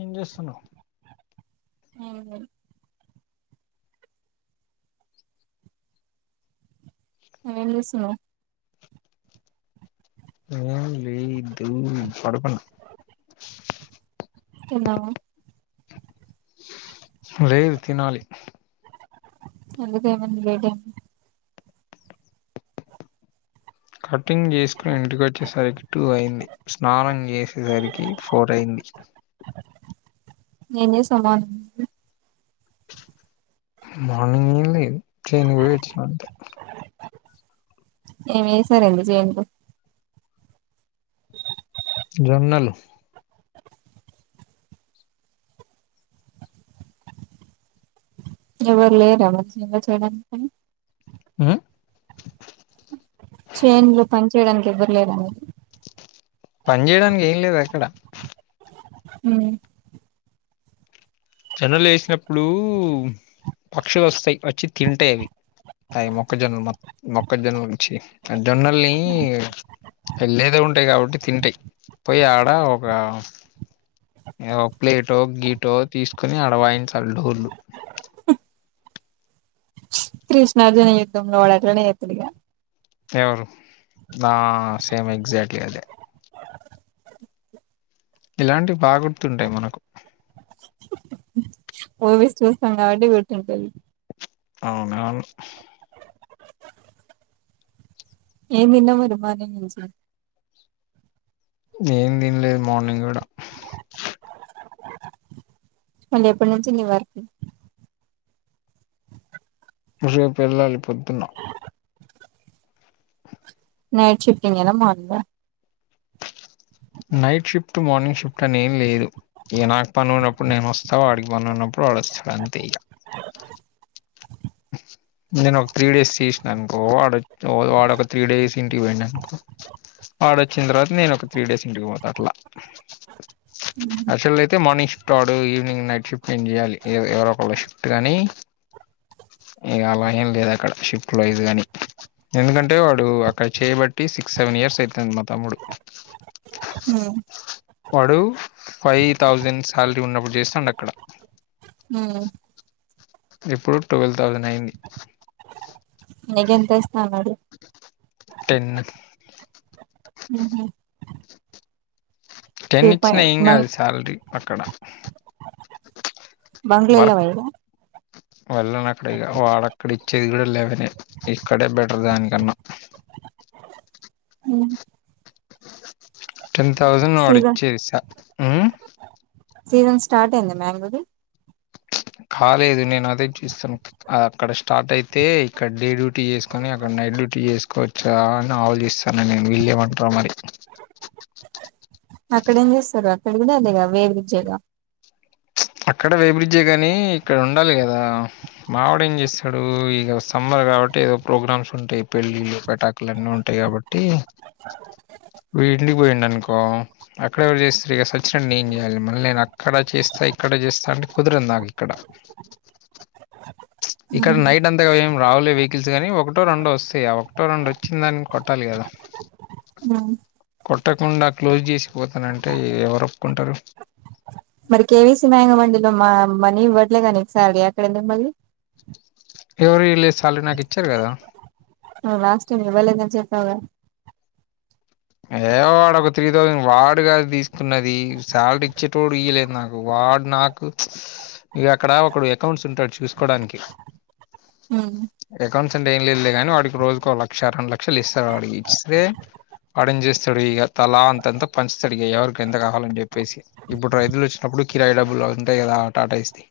ఏం చేస్తున్నావ్ హ్మ్మ్ నువ్వేం చేస్తున్నావ్ ఏం లేదు పడుకున్నా తిన్నావా లేదు తినాలి ఎందుకు ఏమైంది లేట్ అయిం కటింగ్ చేసుకుని ఇంటికి వచ్చేసరికి టూ అయింది స్నానం చేసేసరికి ఫోర్ అయింది ఏం చేస్తున్నావ్ యా మార్నింగ్ న లేదు చేనికి పోయి వచ్చినా అంతే ఏమి ఏసారండి చేనులో జొన్నలు ఎవరు లేరా మరి చేనులో చేయడానికి పని హ్మ్మ్ చేనులో పని చేయడానికి ఎవ్వరు లేరా పని చేయడానికి ఏం లేదు ఎక్కడ హ్మ్మ్ జొన్నలు ఎసినప్పుడు పక్షులు వస్తాయి వచ్చి తింటాయి అవి అయి మొక్కజొన్నల్ మొక్క జొన్నల్ చ్చీ జొన్నల్ని లేదే ఉంటాయి కాబట్టి తింటాయి పోయి ఆడ ఒక ఇంకా ప్లేటో గీటో తీసుకొని అడవాయించాలి డోర్ళు కృష్ణార్జున యుద్ధంలో వాడు అట్లనే చేతడుగా ఎవరు నా సేమ్ ఎక్జాక్ట్లీ అదే ఇలాంటివి బాగుర్తుంటాయి మనకు మూవీస్ చూస్తుం కాబట్టి గుర్తుంటాయి అవునవును ఏమి తిన్నావ్ మరి మార్నింగ్ నుంచి ఏం తిన్లేదు మార్నింగ్ కూడా మళ్ళీ ఎప్పటి నుంచి నీవార్క్ రేపు వెళ్ళాలి పొద్దున్న నైట్ షిఫ్టింగ్ గేనా మార్నింగ్ ఆ నైట్ షిఫ్ట్ మార్నింగ్ షిఫ్ట్ అని లేదు ఈ నాకు పని ఉన్నప్పుడు నేను వస్తావు వాడికి పని ఉన్నప్పుడు వాడు వస్తాడు అంతే ఇగా నేను ఒక త్రీ డేస్ తీసానుకో వాడ వాడొ ఒక త్రీ డేస్ ఇంటికి పోయిండుఅనుకో వాడొచ్చిన తర్వాత నేను ఒక త్రీ డేస్ ఇంటికి పోతా అట్లా అసలేప్ అయితే మార్నింగ్ షిఫ్ట్ ఆడు ఈవినింగ్ నైట్ షిఫ్ట్ ఏం చేయాలి ఎవరోొ ఒకళ్ళ షిఫ్ట్ కానీ ఇగా అలా ఏం లేదు అక్కడ షిఫ్ట్ వైజ్ గానీ ఎందుకంటే వాడు అక్కడ చేయబట్టి సిక్స్ సెవెన్ ఇయర్స్ అయితుంది మా తమ్ముడు హ్మ్మ్ వాడు ఫైవ్ థౌజండ్ శాలరీ ఉన్నప్పుడు చేస్తుండా అక్కడ హ్మ్మ్ ఇప్పుడు ట్వెల్వ్ థౌసండ్ అయింది నీకేం తెస్తా అన్నాడు టెన్ హహ టెన్ ఇచ్చినా పాయింట్ ఏం కాదు బంక్ శాలరీ అక్కడ బండ్లో ఏళ్ళవ ఈడ వెళ్ళనక్కడ ఇగ వాడక్కడిచ్చేది కూడా లేవనే ఇక్కడే బెటర్ దానికన్నా ఉమ్ టెన్ థౌసండ్ సీజన్ వాడిచ్చేది సా ఉమ్, సీజన్ స్టార్ట్ అయింది మ్యాంగోది కాలేదు నేను అదే చూస్తాను అక్కడ స్టార్ట్ అయితే ఇక్కడ డే డ్యూటీ చేసుకొని అక్కడ నైట్ డ్యూటీ చేసుకోవచ్చా అని ఆలోచిస్తాను నేను వీళ్ళేమంటరో మరి అక్కడేం చేస్తారు అక్కడ కూడా అదేగా వేరు బ్రిడ్జే గా అక్కడ వే బ్రిడ్జే గాని ఇక్కడ ఉండాలి కదా మావిడ ఏం చేస్తాడు ఇక సమ్మర్ కాబట్టి ఏదో ప్రోగ్రామ్స్ ఉంటాయి పెళ్ళిళ్లు పేటాకులు అన్నీ ఉంటాయి కాబట్టి వి ఇడ్లీకి పోయిండనుకో అక్కడ ఎవరు చేస్తారు ఇగ సచ్చినట్టు నేన్ చేయాలి మళ్ళీ నేను అక్కడ చేస్తా ఇక్కడ చేస్తా అంటే కుదర నాకు ఇక్కడ ఇక్కడ నైట్ అంతగా ఏం రావలే వెహికల్స్ గానీ ఒకటో రెండో వస్తాయి ఇగ ఒకటో రెండు వచ్చింది దాని కొట్టాలి కదా కొట్టకుండా క్లోజ్ చేసిపోతానంటే ఎవరు ఒప్పుకుంటారు మరి కేవీసీ మేంగమండి లో మా మనీ ఇవ్వట్లే గా నీకు సాలరీ అక్కడెందుకు పోయినవ్ మళ్ళీ ఎవరు ఈ లేదు సాలరీ నాకు ఇచ్చారు కదా నువు లాస్ట్ టైమ్ ఇవ్వలేదని చెప్పవ్ గా ఏ వాడు ఒక త్రీ థౌసండ్ వాడు కాదు తీసుకున్నది శాలరీ ఇచ్చేటోడు ఇయలేదు నాకు వా వాడ్ నాకు ఇగ అక్కడా ఒకడు అకౌంట్స్ ఉంటాడు చూసుకోడానికి మ్ వాడు అకౌంట్స్ అంటే ఏం లేదులే కాని వాడికి రోజుకో లక్ష రెండు లక్షలు ఇస్తారు వాడికి ఇస్తే ఆడం చేేస్తాడు ఇగ తలా అంతంతా పంచుతాడు ఇగ ఎవరికి ఎంత కావాలని చెప్పేసి ఇప్పుడు రైతులు వచ్చినప్పుడు కిరాయ డబ్బుల్ ఉంటాయ్ కద టాటాయిస్ ది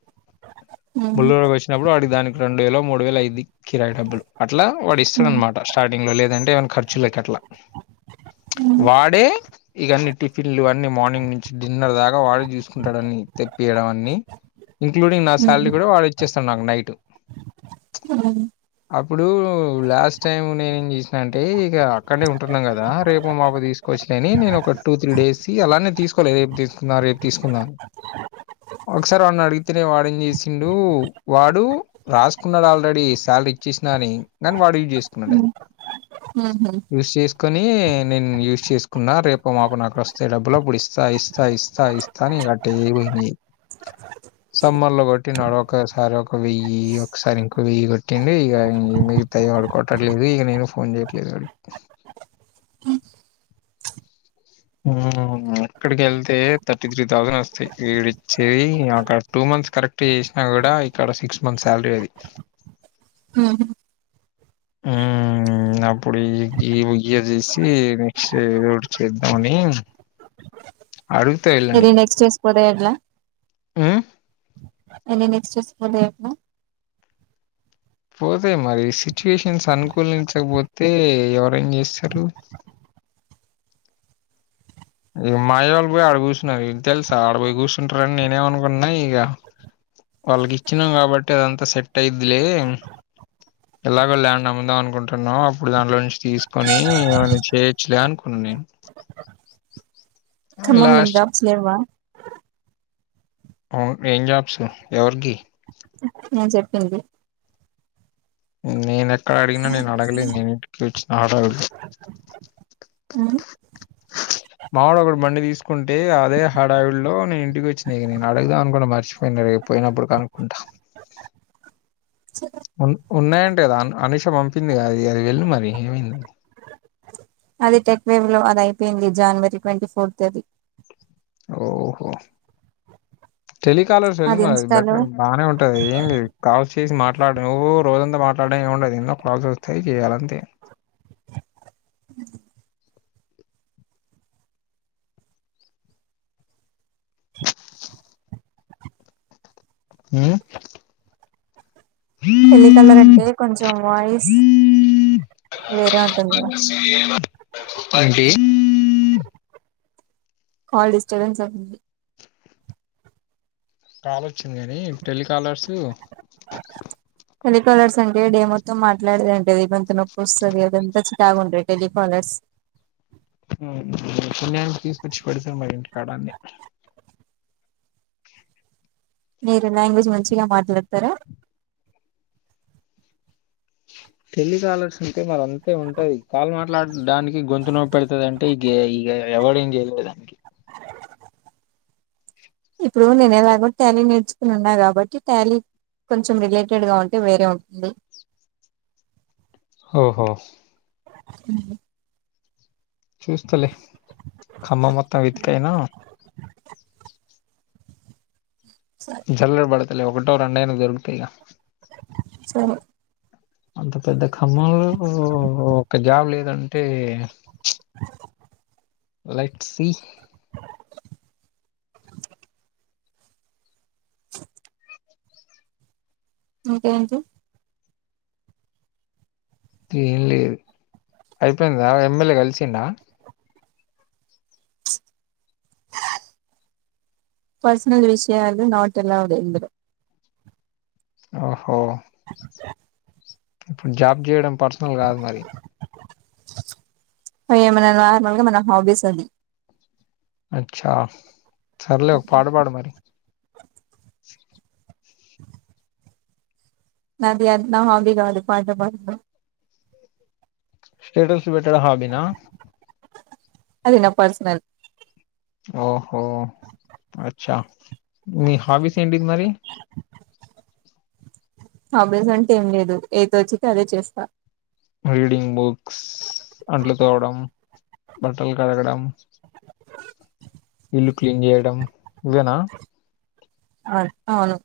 బిలేరో వచ్చినప్పుడు వాడి దనికి రెండు వేలో మూడు వేలో అయిద్ది కిరాయి డబ్బులు అట్ల వాడి ఇస్తాడన్నమాట స్టార్టింగ్ లో లేదంటే ఏమైనా ఖర్చులకి అట్లా వాడే ఇగన్ని టిఫిన్లు ఇవన్నీ మార్నింగ్ నుంచి డిన్నర్ దాకా వాడే చూసుకుంటాడన్ని పియడం అన్ని ఇంక్లూడింగ్ నా శాలరీ కూడా వాడే ఇచ్చేస్తాడు నాకు నైట్ అప్పుడు లాస్ట్ టైం నేను ఏం చేసినాంటే ఇక అక్కడ్నే ఉంటారు కదా రేపో మాపో తీసుకొచ్చినని నేను ఒక టూ త్రీ డేస్ అలానే తీసుకోలే రేపు తీసుకున్నా రేపు తీసుకున్నా న్నాన్ ఒకసారి వాన్ను అడిగితేనే వాడేం చేసిండు వాడు రాసుకున్నాడు ఆల్రెడీ వాళ్ళ ఇచ్చేసినా అని దాని వాడు చేసుకున్నాడు అది హహ కొని నేను యూస్ చేసుకున్నా రేపు మాపో నాకొస్తాయి డబ్బులు అప్పుడు ఇస్తా ఇస్తా ఇస్తా ఇస్తా అని ఇంకా అట్టే పోయినాయి సమ్మర్ లో కొట్టినాడు ఒకసారి ఒక వెయ్యి ఒకసారి ఇంకో వెయ్యి కొట్టిండు ఇగ ఇమే తయ్ వాడు కొట్టట్లేదు ఇక నేను ఫోన్ చేయట్లేదు వాడికి మ్ ఇక్కడికి వెళ్తే థర్టీ త్రీ థౌసండ్ వస్తాయి వీడిచ్చేది అక్కడ టూ మంత మంత్స్ కరెక్ట్ చేసినా కూడా ఇక్కడ సిక్స్ మంత్ సాలరీ అది మ్ హు మ్ మ్ అప్పుడు ఈ గి చేసి నెక్స్ట్ ఇయర్ ఏదోటి చేసి అని ఇది నెక్స్ట్ ఏస్ పోతే ఎట్లా ఆ అ నెక్స్ట్ పోతాదేమో పోతాయి మరి సిచ్యువేషన్స్ అనుకూలించకపోతే ఎవరేం చేస్తారు ఇక మా అయ్య వాళ్ళు పోయి ఆడ కూర్చున్నారు ఇ తెలుసా ఆడ పోయి కూర్చుంటారని నేనే మనుకుంటున్నా ఇగ వాళ్ళకి ఇచ్చినాం కాబట్టె అదంతా సెట్ అయిందిలే ఎలాగో ల్యాండ్ అమ్ముదాం అనుకుంటున్నాం అప్పుడు దాంట్లో నుంచి తీసుకొని ఏమైనా చేయచ్చులే అనుకున్నాను నేను ఖమ్మం ల ఏం లాస్ట్ జాబ్స్ లెవ్వా అవును ఏం జాబ్స్ ఎవరికి నేను చెప్పింది నేనెక్కడ అడిగినా నేను అడగలే నేను ఇంటికి వచ్చిన అడగదు మా వోడు ఒకడు బండి తీసుకుంటే అదే హడా విడిలో నేను ఇంటికి వచ్చినా ఇగ నేను అడుగుదామనుకున్న మర్చిపోయిన అరే పోయినప్పుడు కనుక్కుంటా ఉన్న ఉన్నాయంట కదా అను అనూష పంపింది అది అది వెళ్లు మరి ఏమైందని అది టెక్ వేవ్ లో అది అయిపోయింది జనవరి ట్వంటీ ఫోర్త్ అది ఓహో టెలికాలర్స్ వెళ అది మ ఇన్స్టాలో బెటర్ బానే ఉంటది ఏం లేదు కాల్స్ చేసి మాట్లాడమే ఓ రోజంతా మాట్లాడడం ఏం ఉండదు ఎన్నో కాల్స్ వస్తాయి చేయాలి అంతె అ టెలికాలర్ అంటే కొంచెం వాయిస్ వేరే ఉంటుంది ఇగ అండి కాల్ డిస్టర్బెన్స్ అవుతుంది కాల్ వచ్చింది గానీ టెలి కాలర్సు టెలికాలర్స్ అంటే డే మొత్తం మాట్లాడేదే ఉంటది గొంతు నొప్పో స్తది అదంతాలాగు ఉంటాయి టెలికాలర్స్ సన్యానికి తీసుకొచ్చి పెడిసారు మరి ఇంటి కాడాన్ని మీరు లాంగ్వేజ్ మంచిగా మాట్లాడతారా ఉ టెలి కాలర్స్ ఉంటే మరి అంతే ఉంటది కాల్ మాట్లాడడానికి గొంతు నో పెడుతది అంటే ఇ ఇగ ఎవడెం చేయలేడు కదా ఇప్పుడు నేనేలాగం టాలీ నేర్చుకునిన్నా కాబట్టి టాలి కొంచెం రిలేటెడ్ గా ఉంటే వేరే ఉంటది ఓహో అ చూస్తలే ఖమ్మం మొత్తం వెతికయినా జల్లడ పడతలే ఒకటో రెండైన దొరుకుతాయి గ సో అంత పెద్ద ఖమ్మంలో ఒక్క జాబ్ లేదంటే అ లెట్స్ సి ఇంకేంటి ఏం లేదు అయిపోయిందా ఎమ్మెల్యే కలిసిండా పర్సనల్ విషయాలు నాట్ అల్లఓడ్ ఇందులో ఓహో ఇప్పుడు జాబ్ చేయడం పర్సనల్ కాదు మరి అ మన నార్మల్గా మన హాబీస్ అది జాబ్ సర్లే ఒక పాట పాడు మరి నది అ నా హాబి కాదు పాట పాడడం స్టేటస్లు పెట్టడం హాబి నా అది నా పర్సనల్ ఓహో అచ్చా మీ హావిస్ ఏంటి మరి హాబీస్ అంటేం లేదు ఏదోచ్చితె అదే చేస్త రీడింగ్ బుక్స్, అంట్లు తోమడం, బట్టలు కడగడం ఇల్లు క్లీన్ జేయ్డం ఇవేనా అన్ ఔను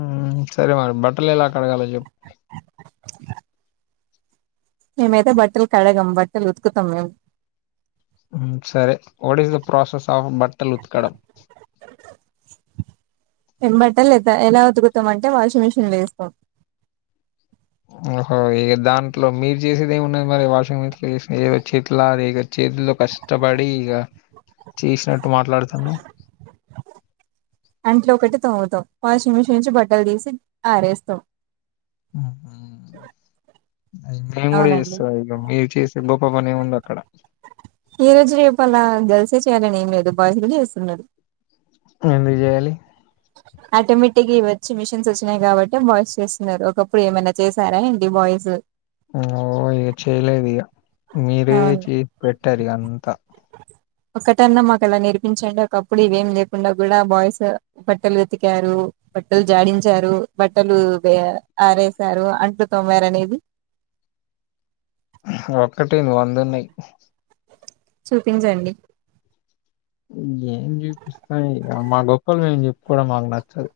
ఉమ్ సరే మరి బట్టలు ఎలా కడగాలో జెప్ మేమైతె బట్టలు కడగాం బట్టలు ఉతుకుతం మేమ్ మ్ సరే what is the process of బట్టల్ ఉత్కడం ఏం బట్టలేత ఎలా ఉతుకుతమంటే వాషింగ్ మిషన్లో ఏస్తం ఓహో! ఇగ దాంట్లో మీరు చేతిలాద ఇగ చేతుల్లో కష్టపడి ఇగ చేస్న ట్టు మాట్లాడ్తున్నవ్ అంట్లో ఒకటి తోముతం వాషింగ్ మిషిన్ నుంచి బట్టలు తీసి ఆరేస్తం ఉహు నేన్ గుడా అవునండి చేస్తా ఇగ మీరు చేసే గొప్ప పనేంముంది అక్కడ ఈ రోజు రేపు అలా గర్ల్సే చేయాలని ఏం లేదు బాయ్స్ గుడా చేస్తున్నరు ఎందుకు జేయలి ఆటోమేటిక్గా ఇవి ఒచ్చి మిషిన్స్ ఒచ్చినాయి గాబట్టి బాయ్స్ చేస్సున్నారు ఒకప్పుడు ఏమైనా చేసారా ఏంటి బాయ్స్ ఓ ఇగ చేయలేదు ఇగ మీరే అవును చేసి పెట్టారిగ అంత ఒకటన్నా మాకు అలా నేర్పించండి ఒకప్పుడు ఇవేం లేకుండా గుడా బాయ్స్ బట్టలు వెతికారు బట్టలు జాడించారు, బట్టలు వె ఆరేసారు, అంటు తొమారు అనేది హ ఒక్కటె వందున్నయ్ చూపించండి ఏం చూపిస్తామ్ ఇగ మా గొప్పలు మేమ్ జెప్పుకోడం మాక్ నచ్చదు